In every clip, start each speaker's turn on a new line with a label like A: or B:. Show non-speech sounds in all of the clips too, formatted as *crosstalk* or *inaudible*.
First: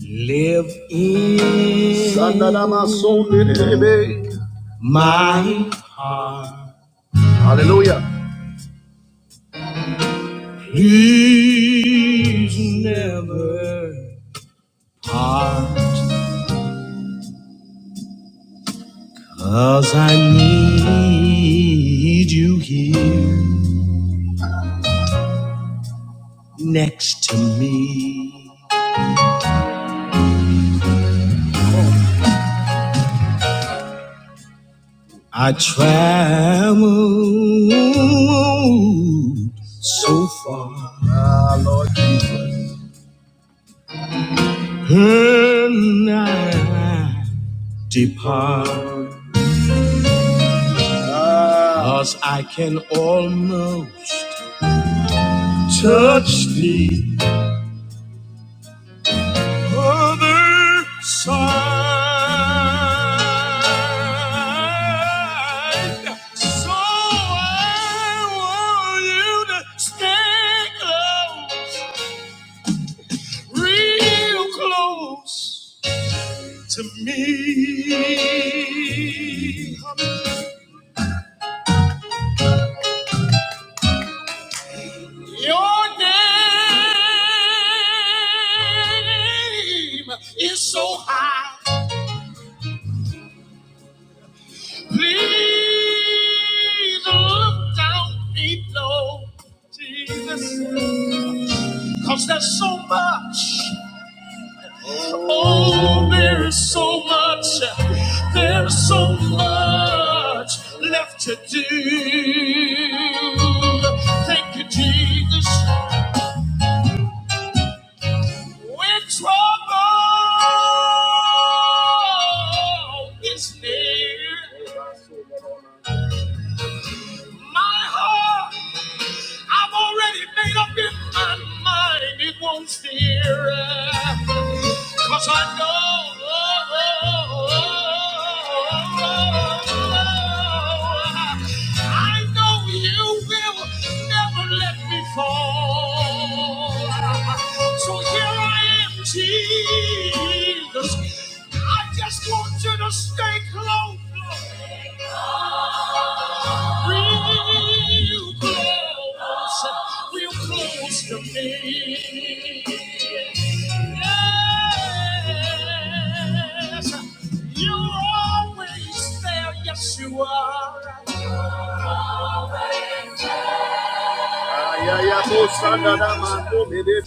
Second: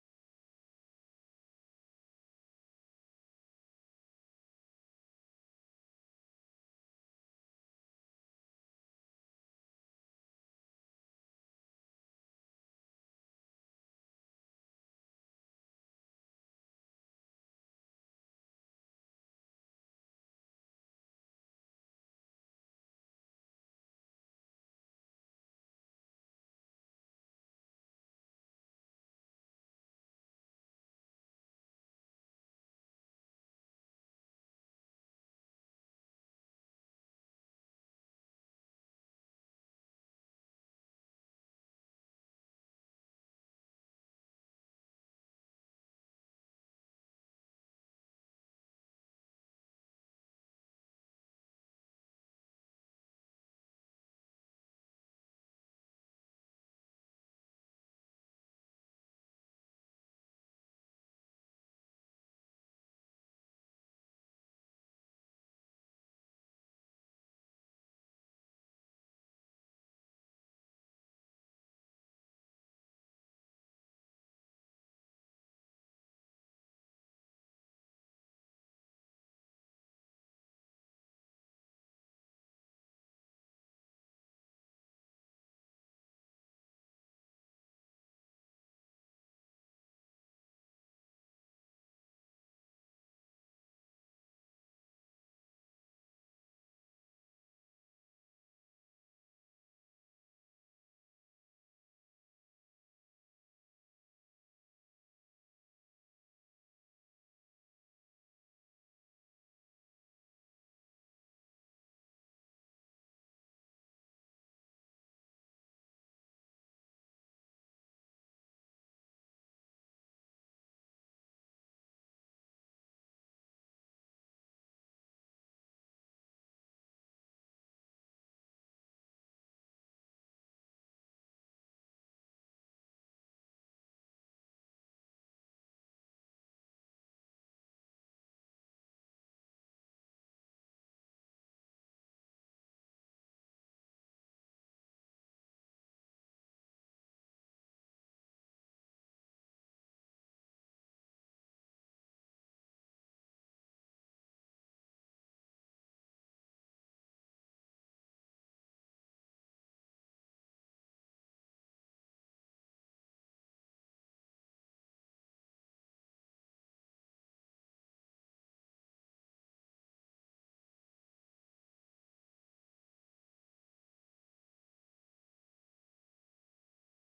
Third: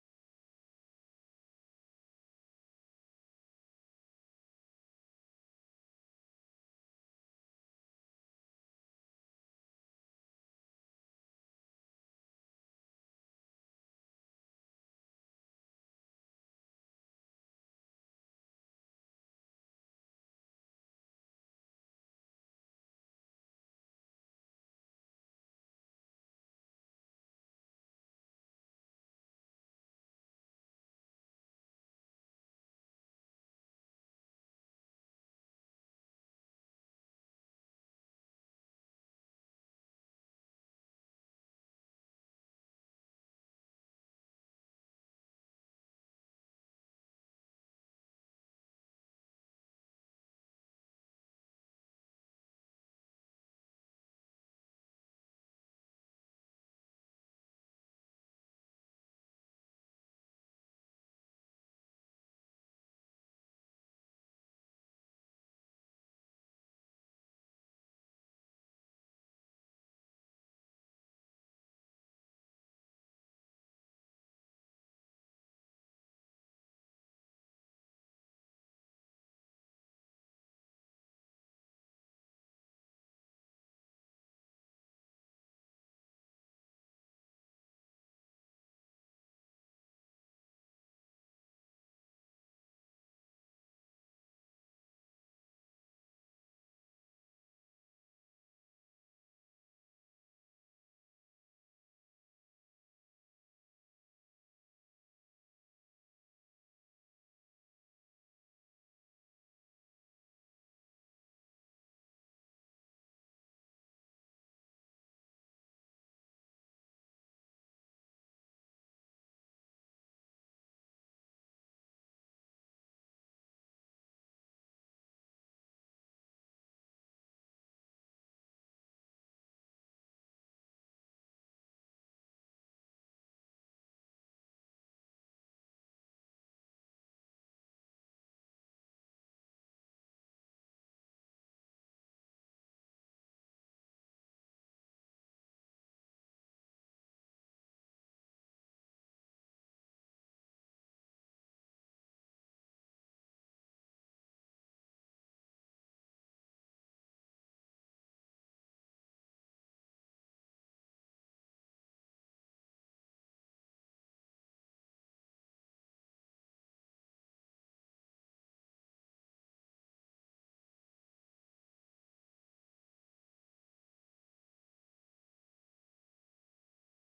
A: Live in my heart. Hallelujah. He's never hard. Cause I need you here next to me. I traveled so far. And I depart, cause I can almost touch the other side. So I want you to stay close, real close to me. Your name is so high. Please look down below, Jesus. Cause there's so much. Oh, there is so much. There's so much left to do. Thank you, Jesus. When trouble is near my heart, I've already made up in my mind it won't fear. Cause I know, I know you will never let me fall. So here I am, Jesus. I just want you to stay close. Real close, real close to me. Yes, you're always there. Yes, you are. Ay, ay, ay, oh, Sanda, da, ma, oh, me, de,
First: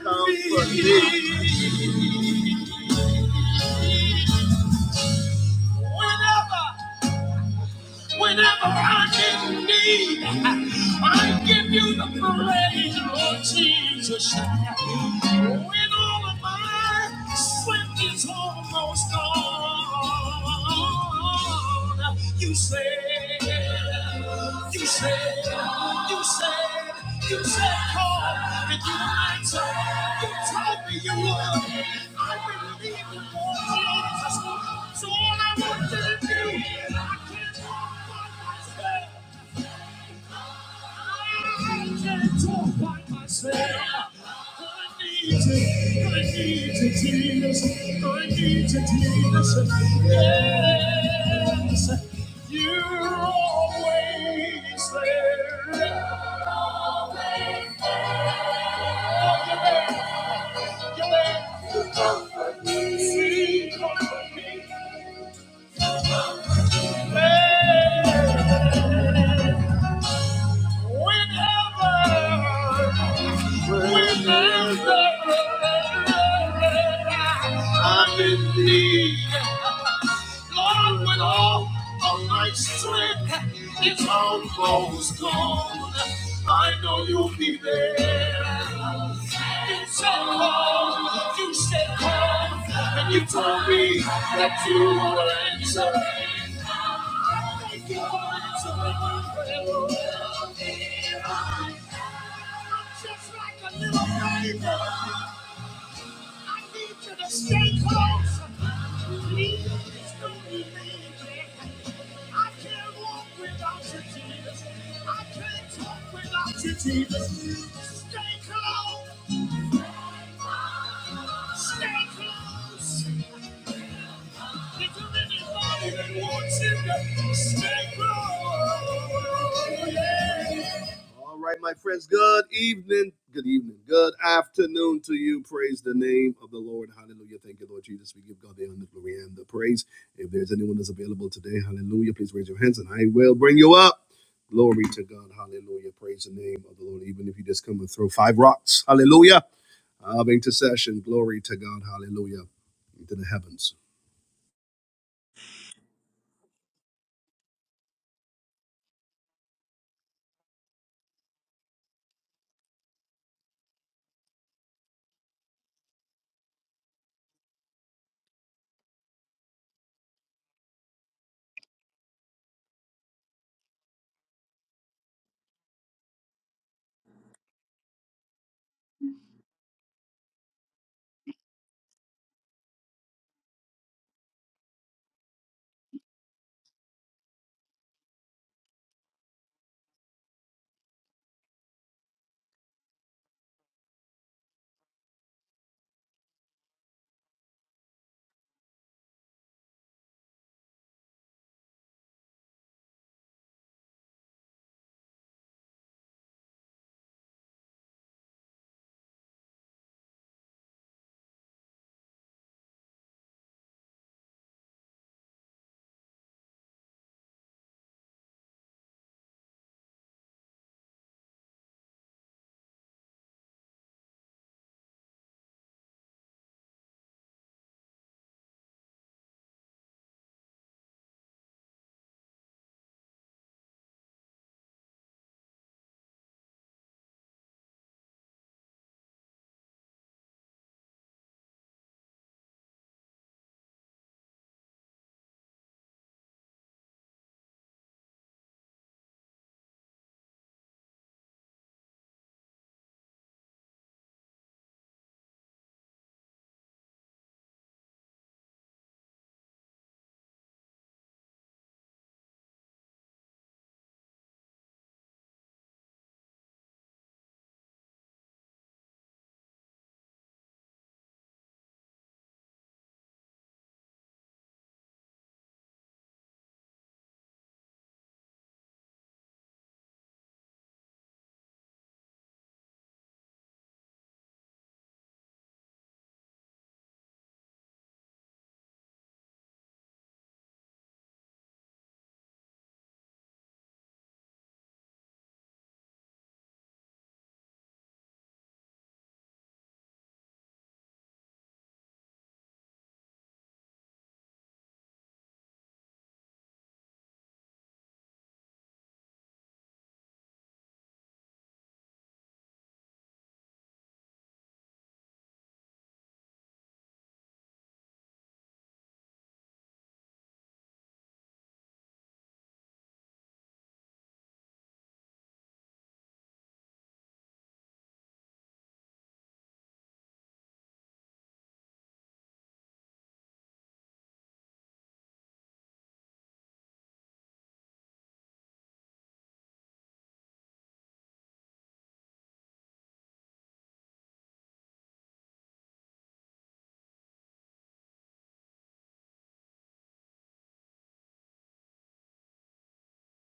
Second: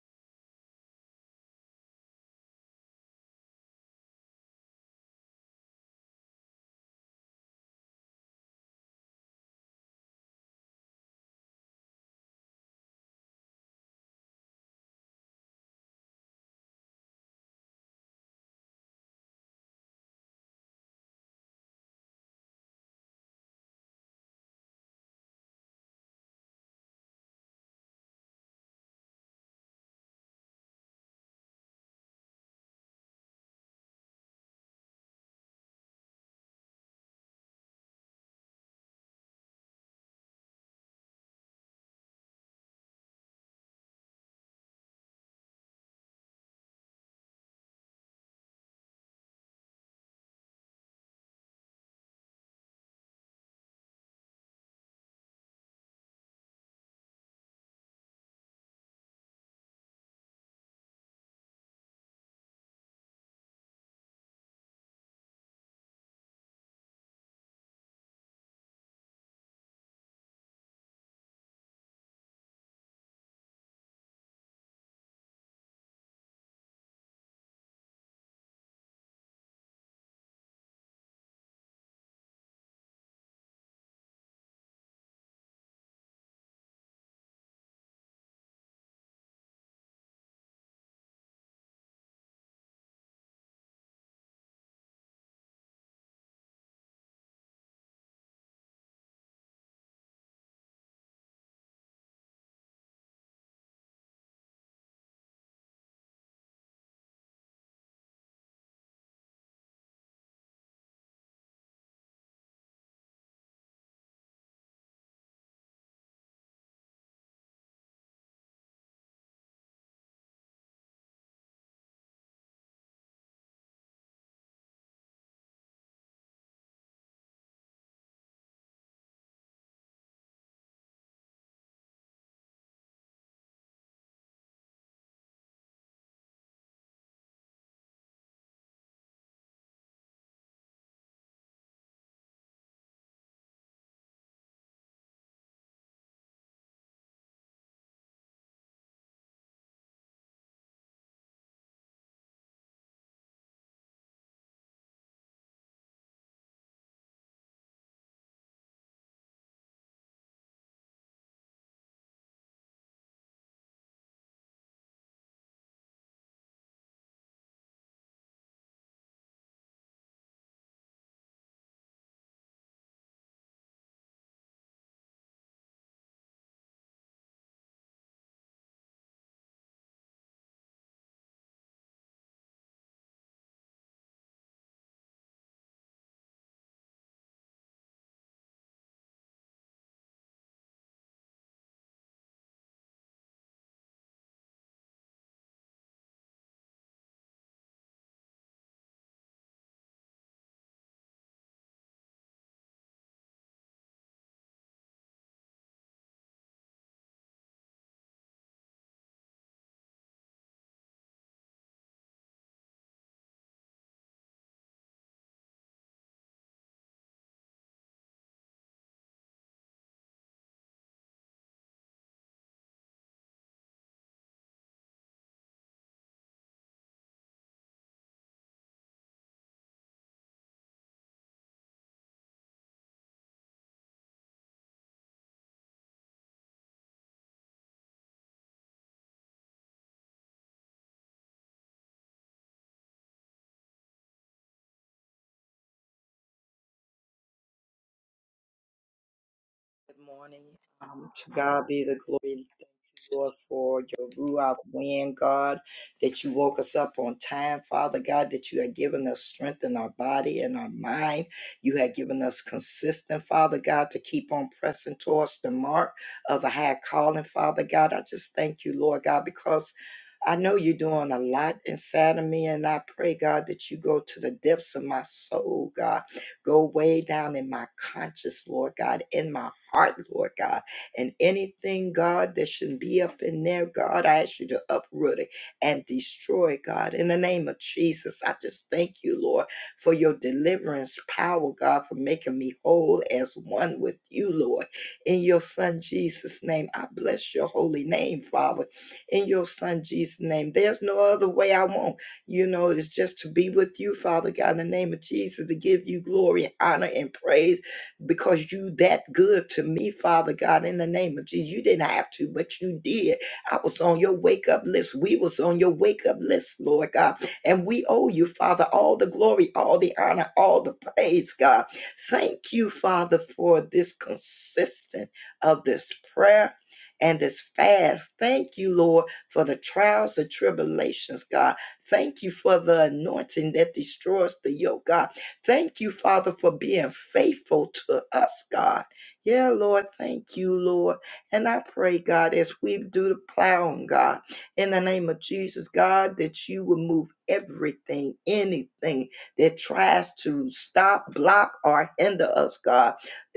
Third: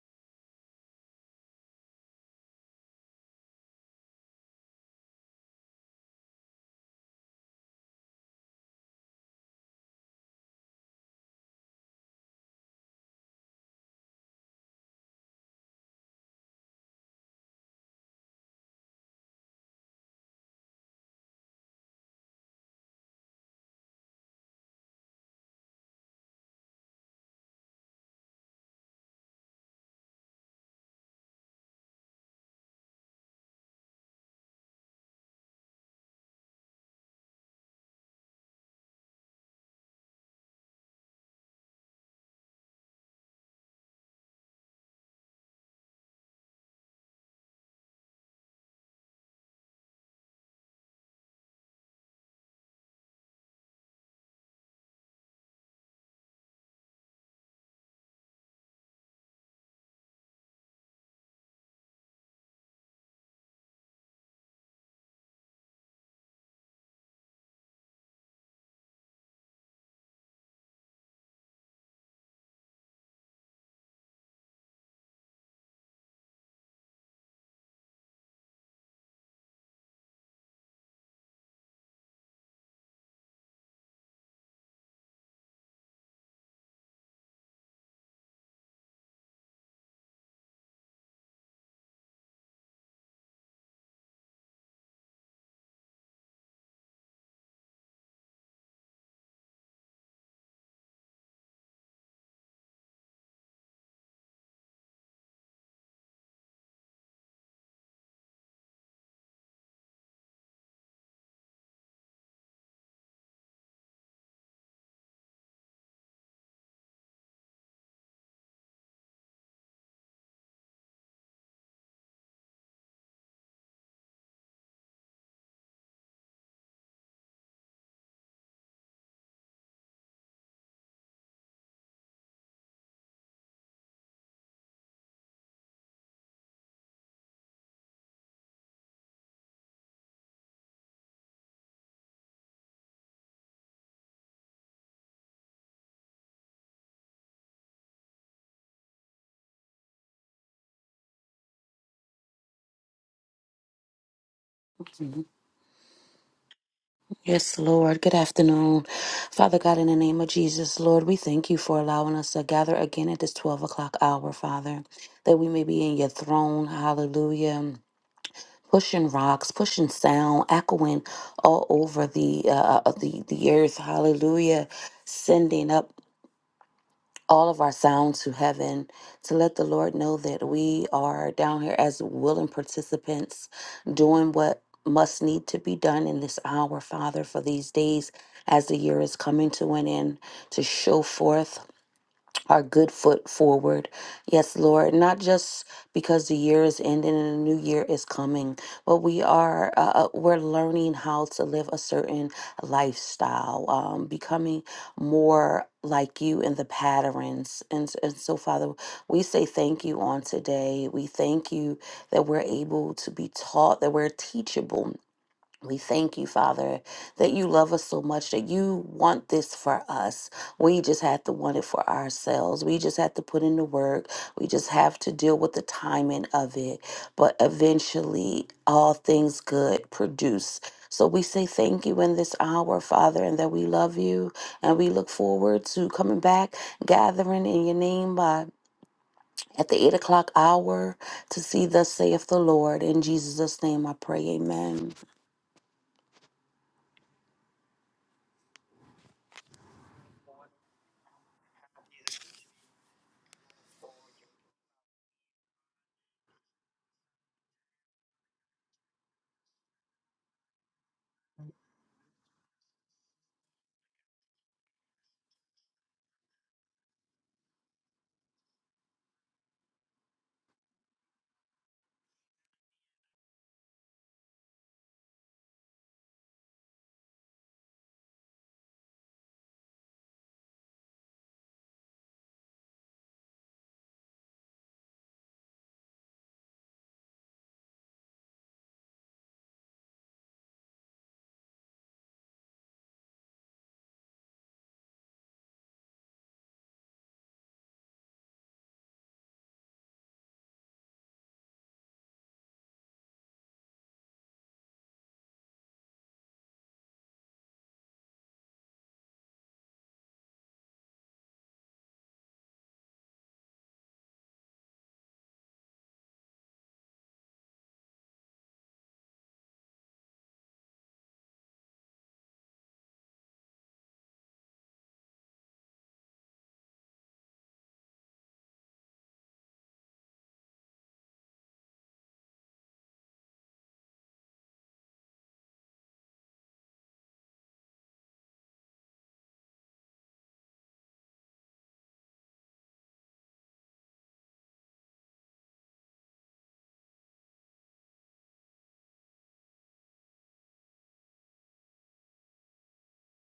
A: comfort me. Whenever. whenever I am in need. I give you the praise, Lord Jesus. When all of my strength is almost gone, you said, you said, you said, you said, call and you answered. You told me you would. I believe you, Lord Jesus. So all I Yes, you're always there. You're there. You comfort me. You comfort me. Hallelujah. Lord, when all of my strength is almost gone, I know you'll be there. You said call, you said call, and you told me that you would answer. Thank you for answering my prayer, Lord. Just like a little baby. I need you to stay close. Please don't leave me I can't walk without you, Jesus. I can't talk without you, Jesus. Stay close. Stay close really Yeah. All right, my friends, good evening, good evening, good afternoon to you. Praise the name of the Lord. Hallelujah. Thank you, Lord Jesus. We give God the honor, glory, and the praise. If there's anyone that's available today, hallelujah, please raise your hands and I will bring you up. Glory to God. Hallelujah. Praise the name of the Lord. Even if you just come and throw five rocks, hallelujah, of intercession. Glory to God. Hallelujah. Into the heavens.
B: Yes, Lord. Good afternoon. Father God, in the name of Jesus, Lord, we thank you for allowing us to gather again at this 12 o'clock hour, Father, that we may be in your throne. Hallelujah. Pushing rocks, pushing sound, echoing all over the uh, uh, the the earth. Hallelujah, sending up all of our sound to heaven to let the Lord know that we are down here as willing participants doing what must need to be done in this hour, Father, for these days as the year is coming to an end to show forth our good foot forward. Yes, Lord, not just because the year is ending and a new year is coming, but we are uh, uh, we're learning how to live a certain lifestyle, um, becoming more like you in the patterns. And, s- and so, Father, we say thank you on today. We thank you that we're able to be taught, that we're teachable we thank you, Father, that you love us so much that you want this for us. We just have to want it for ourselves. We just have to put in the work. We just have to deal with the timing of it. But eventually, all things good produce. So we say thank you in this hour, Father, and that we love you. And we look forward to coming back, gathering in your name by. At the eight o'clock hour to see thus saith the Lord. In Jesus' name I pray, amen.
C: Good morning. Um, to God be the glory and thank you, Lord, for your Ruach wind, God, that you woke us up on time, Father God, that you had given us strength in our body and our mind. You had given us consistent, Father God, to keep on pressing towards the mark of the high calling, Father God. I just thank you, Lord God, because I know you're doing a lot inside of me, and I pray, God, that you go to the depths of my soul, God. Go way down in my conscious, Lord God, in my heart, Lord God. And anything, God, that shouldn't be up in there, God, I ask you to uproot it and destroy, God. In the name of Jesus, I just thank you, Lord, for your deliverance power, God, for making me whole as one with you, Lord. In your Son Jesus' name, I bless your holy name, Father. In your Son Jesus' name, there's no other way I want. You know, it's just to be with you, Father God, in the name of Jesus, to give you glory, honor, and praise because you that good to me, Father God, in the name of Jesus. You didn't have to, but you did. I was on your wake up list. We was on your wake up list, Lord God. And we owe you, Father, all the glory, all the honor, all the praise, God. Thank you, Father, for this consistent of this prayer and this fast. Thank you, Lord, for the trials, the tribulations, God. Thank you for the anointing that destroys the yoke, God. Thank you, Father, for being faithful to us, God. Yeah, Lord, thank you, Lord. And I pray, God, as we do the plowing, God, in the name of Jesus, God, that you will move everything, anything that tries to stop, block, or hinder us, God,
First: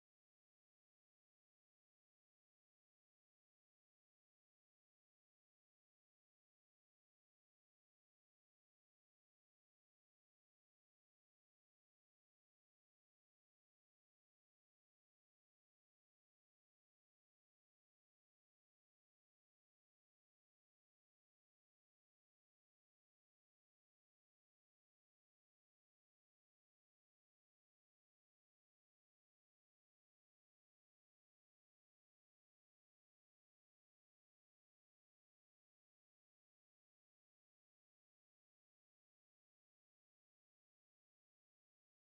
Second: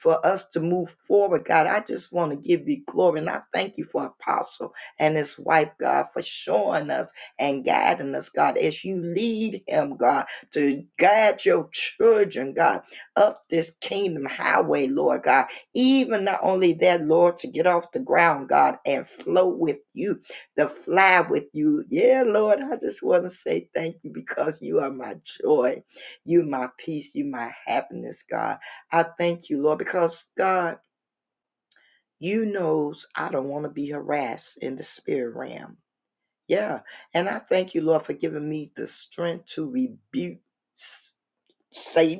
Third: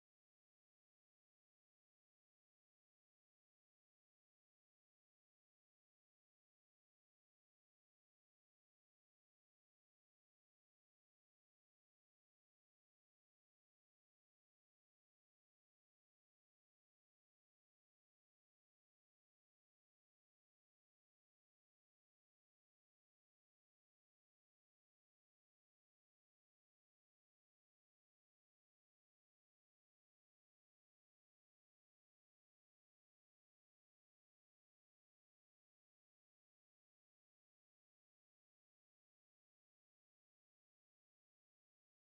C: for us to move forward, God. I just want to give you glory. And I thank you for Apostle and his wife, God, for showing us and guiding us, God, as you lead him, God to guide your children, God, up this kingdom highway, Lord God. Even not only that, Lord, to get off the ground, God, and flow with you, to fly with you. Yeah, Lord, I just want to say thank you because you are my joy. You my peace. You my happiness, God. I thank you, Lord, because God, you knows I don't want to be harassed in the spirit realm. Yeah. And I thank you, Lord, for giving me the strength to rebuke Satan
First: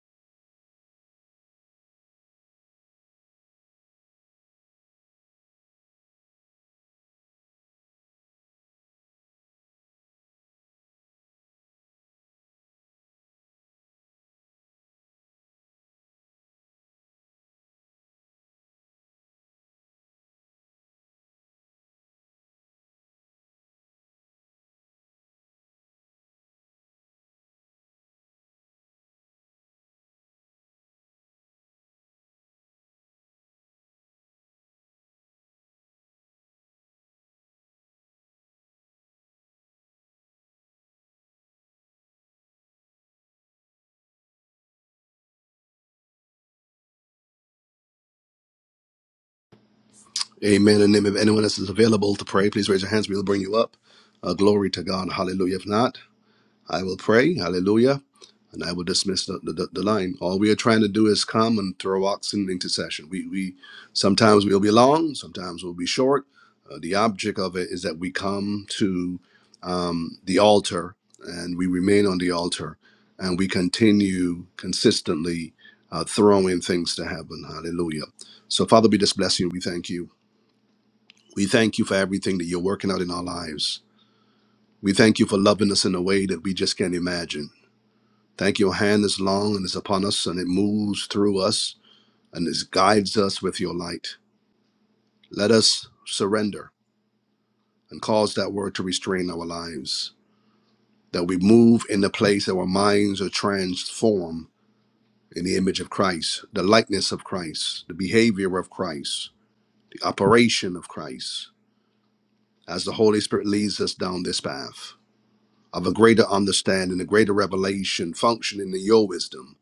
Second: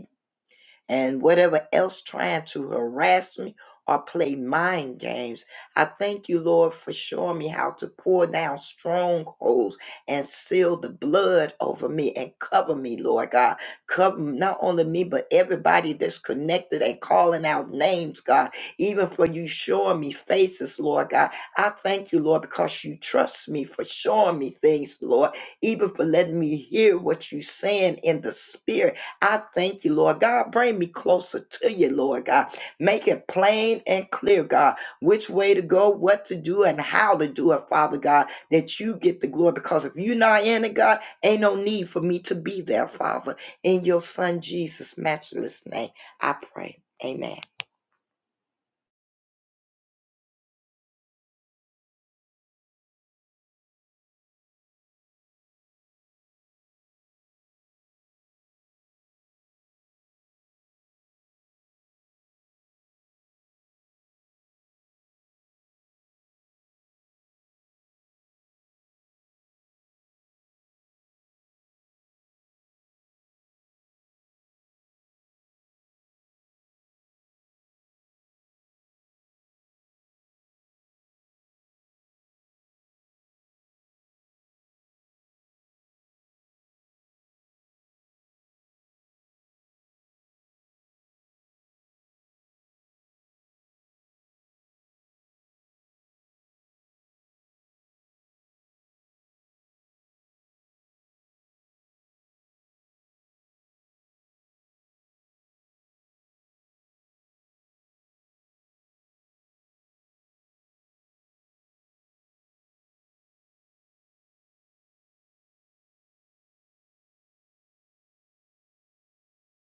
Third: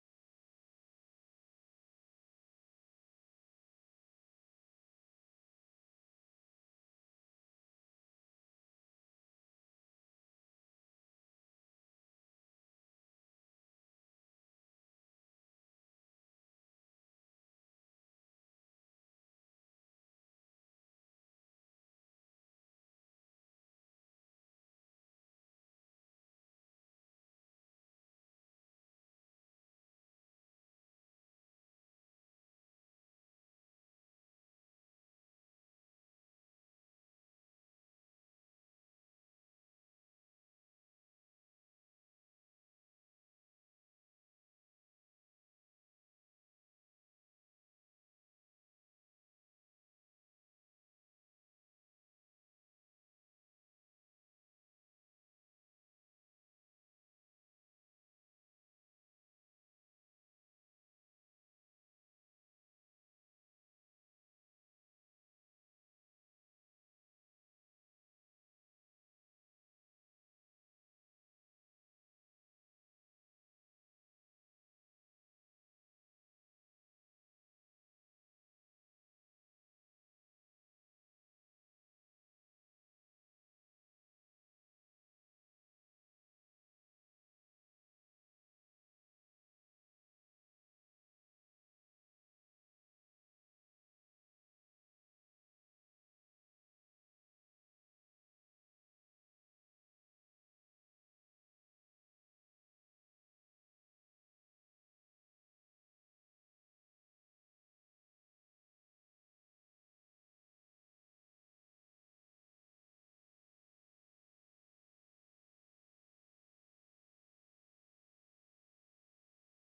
C: and whatever else trying to harass me or play mind games. I thank you, Lord, for showing me how to pour down strongholds and seal the blood over me and cover me, Lord God. Cover not only me, but everybody that's connected and calling out names, God. Even for you showing me faces, Lord God. I thank you, Lord, because you trust me for showing me things, Lord. Even for letting me hear what you're saying in the spirit I thank you, Lord God. Bring me closer to you, Lord God. Make it plain and clear, God, which way to go, what to do, and how to do it, Father God, that you get the glory. Because if you're not in it, God, ain't no need for me to be there, Father. In your Son Jesus' matchless name, I pray. Amen.
A: Amen. And if anyone else is available to pray, please raise your hands. We'll bring you up. Uh, glory to God. Hallelujah. If not, I will pray. Hallelujah. And I will dismiss the, the, the line. All we are trying to do is come and throw ox in intercession. We, we sometimes we'll be long, sometimes we'll be short. Uh, the object of it is that we come to um, the altar and we remain on the altar and we continue consistently uh, throwing things to heaven. Hallelujah. So, Father, we just bless you. We thank you. We thank you for everything that you're working out in our lives. We thank you for loving us in a way that we just can't imagine. Thank you, your hand is long and is upon us, and it moves through us and it guides us with your light. Let us surrender and cause that word to restrain our lives, that we move in the place that our minds are transformed in the image of Christ, the likeness of Christ, the behavior of Christ, the operation of Christ, as the Holy Spirit leads us down this path. of a greater understanding, a greater revelation, functioning in your wisdom.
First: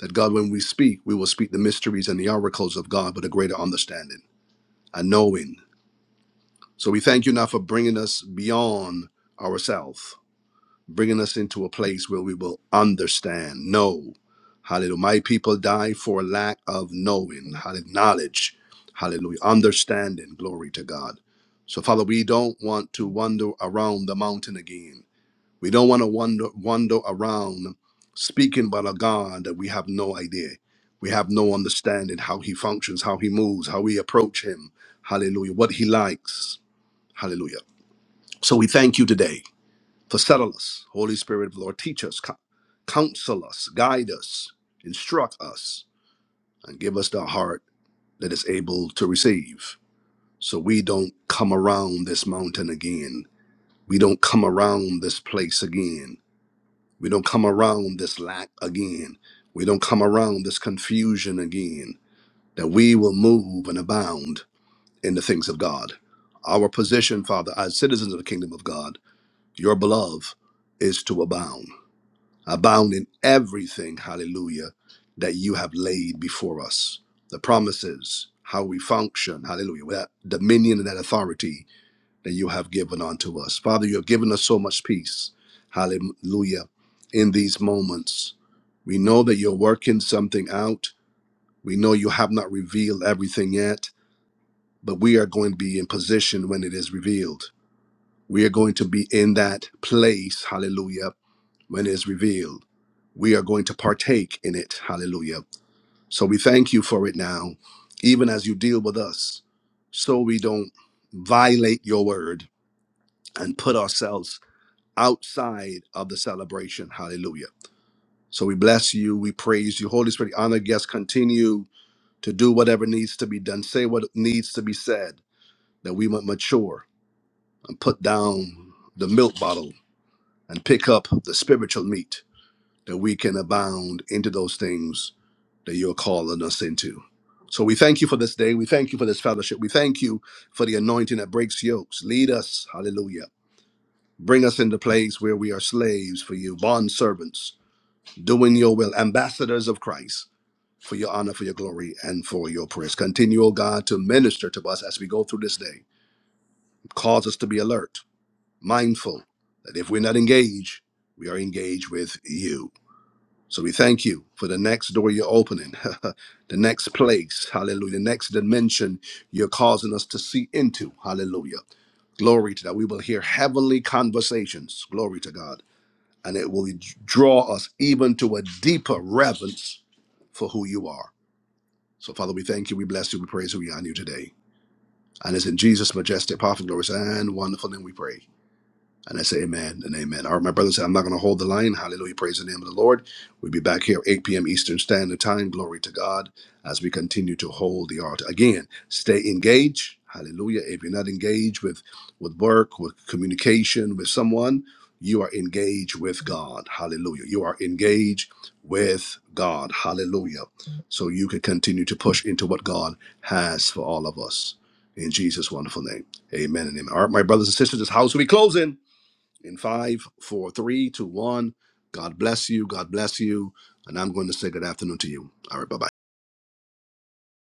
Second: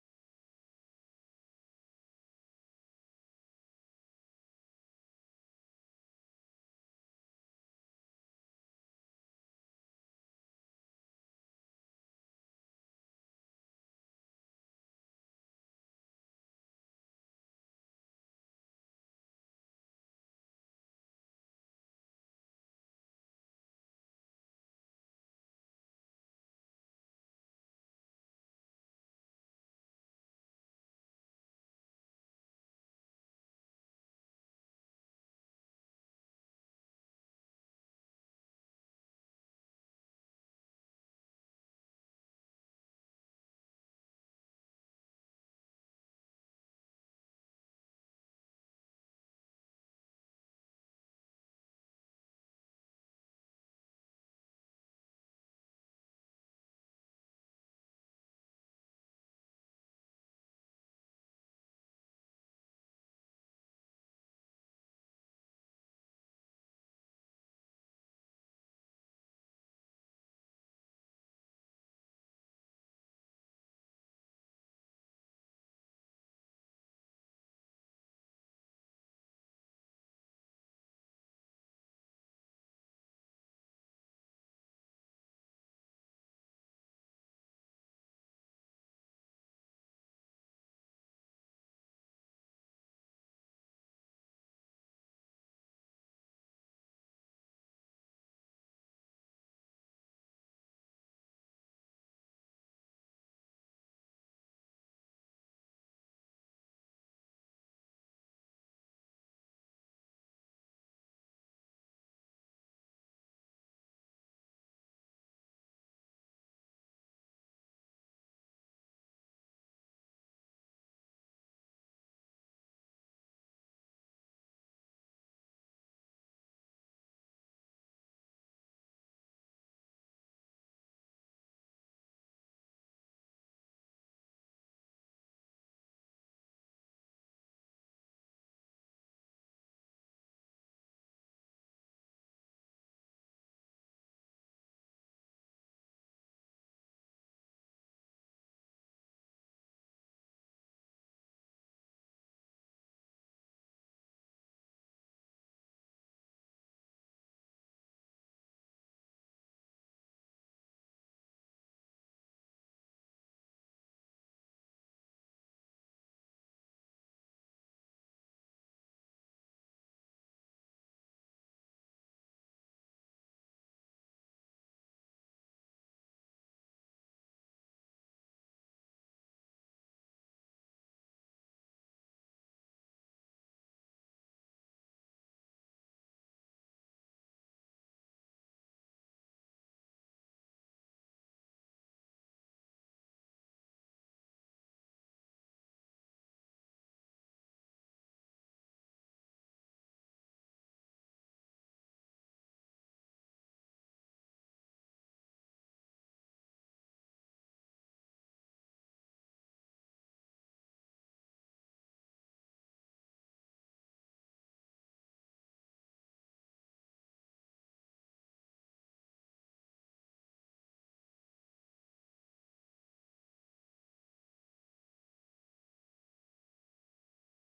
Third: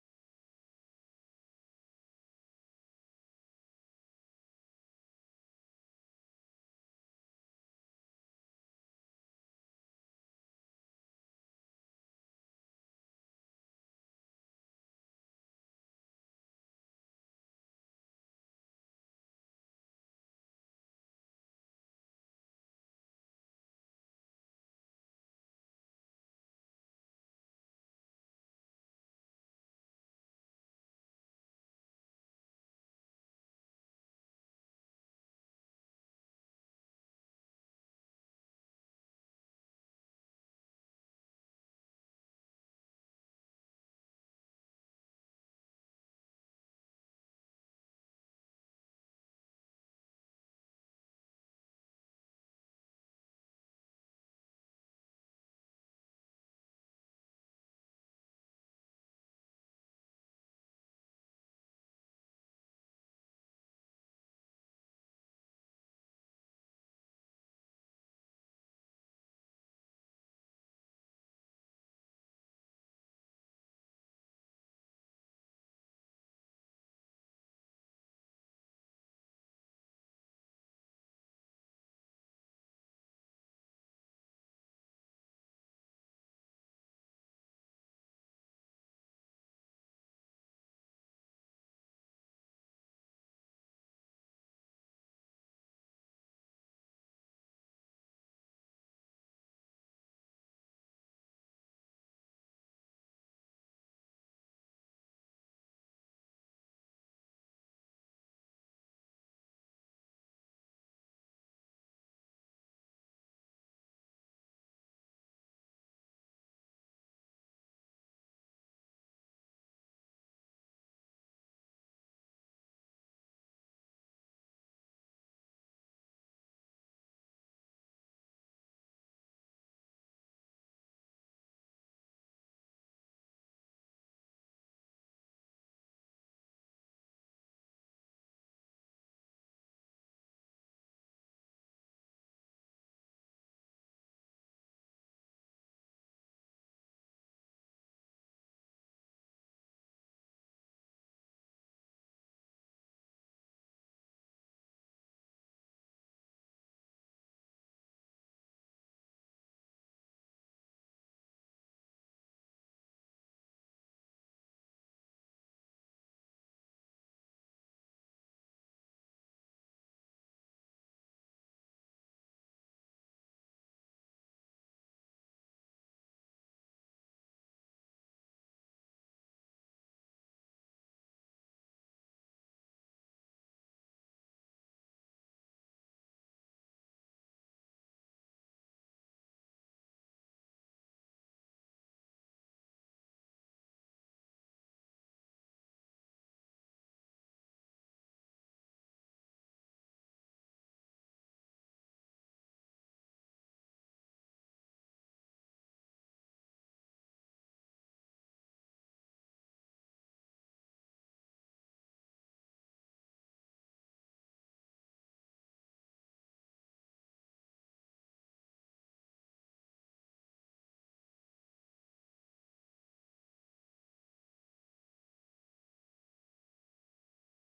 A: That God, when we speak, we will speak the mysteries and the oracles of God with a greater understanding, a knowing. So we thank you now for bringing us beyond ourselves, bringing us into a place where we will understand, know. Hallelujah. My people die for lack of knowing, hallelujah, knowledge, hallelujah, understanding. Glory to God. So, Father, we don't want to wander around the mountain again. We don't want to wander, wander around speaking about a God that we have no idea. We have no understanding how he functions, how he moves, how we approach him. Hallelujah. What he likes. Hallelujah. So we thank you today for settle us. Holy Spirit, of the Lord, teach us, co- counsel us, guide us, instruct us, and give us the heart that is able to receive. So we don't come around this mountain again. We don't come around this place again We don't come around this lack again. We don't come around this confusion again. That we will move and abound in the things of God. Our position, Father, as citizens of the kingdom of God, your beloved, is to abound. Abound in everything, hallelujah, that you have laid before us. The promises, how we function, hallelujah, with that dominion and that authority that you have given unto us. Father, you have given us so much peace. Hallelujah. In these moments, we know that you're working something out. We know you have not revealed everything yet, but we are going to be in position when it is revealed. We are going to be in that place, hallelujah, when it is revealed. We are going to partake in it, hallelujah. So we thank you for it now, even as you deal with us, so we don't violate your word and put ourselves outside of the celebration. Hallelujah. So we bless you. We praise you. Holy Spirit, honor guests. Continue to do whatever needs to be done. Say what needs to be said that we might mature and put down the milk bottle and pick up the spiritual meat that we can abound into those things that you're calling us into. So we thank you for this day. We thank you for this fellowship. We thank you for the anointing that breaks yokes. Lead us. Hallelujah. Bring us into place where we are slaves for you, bond servants doing your will, ambassadors of Christ, for your honor, for your glory, and for your praise. Continue, O God, to minister to us as we go through this day. Cause us to be alert, mindful that if we're not engaged, we are engaged with you. So we thank you for the next door you're opening, *laughs* the next place, hallelujah, the next dimension you're causing us to see into, hallelujah. Glory to that. We will hear heavenly conversations, glory to God, and it will draw us even to a deeper reverence for who you are. So, Father, we thank you, we bless you, we praise you, we honor you today. And it's in Jesus' majestic, powerful, glorious, and wonderful name we pray. And I say amen and amen. All right, my brothers, I'm not going to hold the line. Hallelujah. Praise the name of the Lord. We'll be back here 8 p.m. Eastern Standard Time. Glory to God as we continue to hold the altar. Again, stay engaged. Hallelujah. If you're not engaged with, with work, with communication, with someone, you are engaged with God. Hallelujah. You are engaged with God. Hallelujah. So you can continue to push into what God has for all of us. In Jesus' wonderful name. Amen and amen. All right, my brothers and sisters, this house will be closing in five, four, three, two, one. God bless you. God bless you. And I'm going to say good afternoon to you. All right. Bye bye.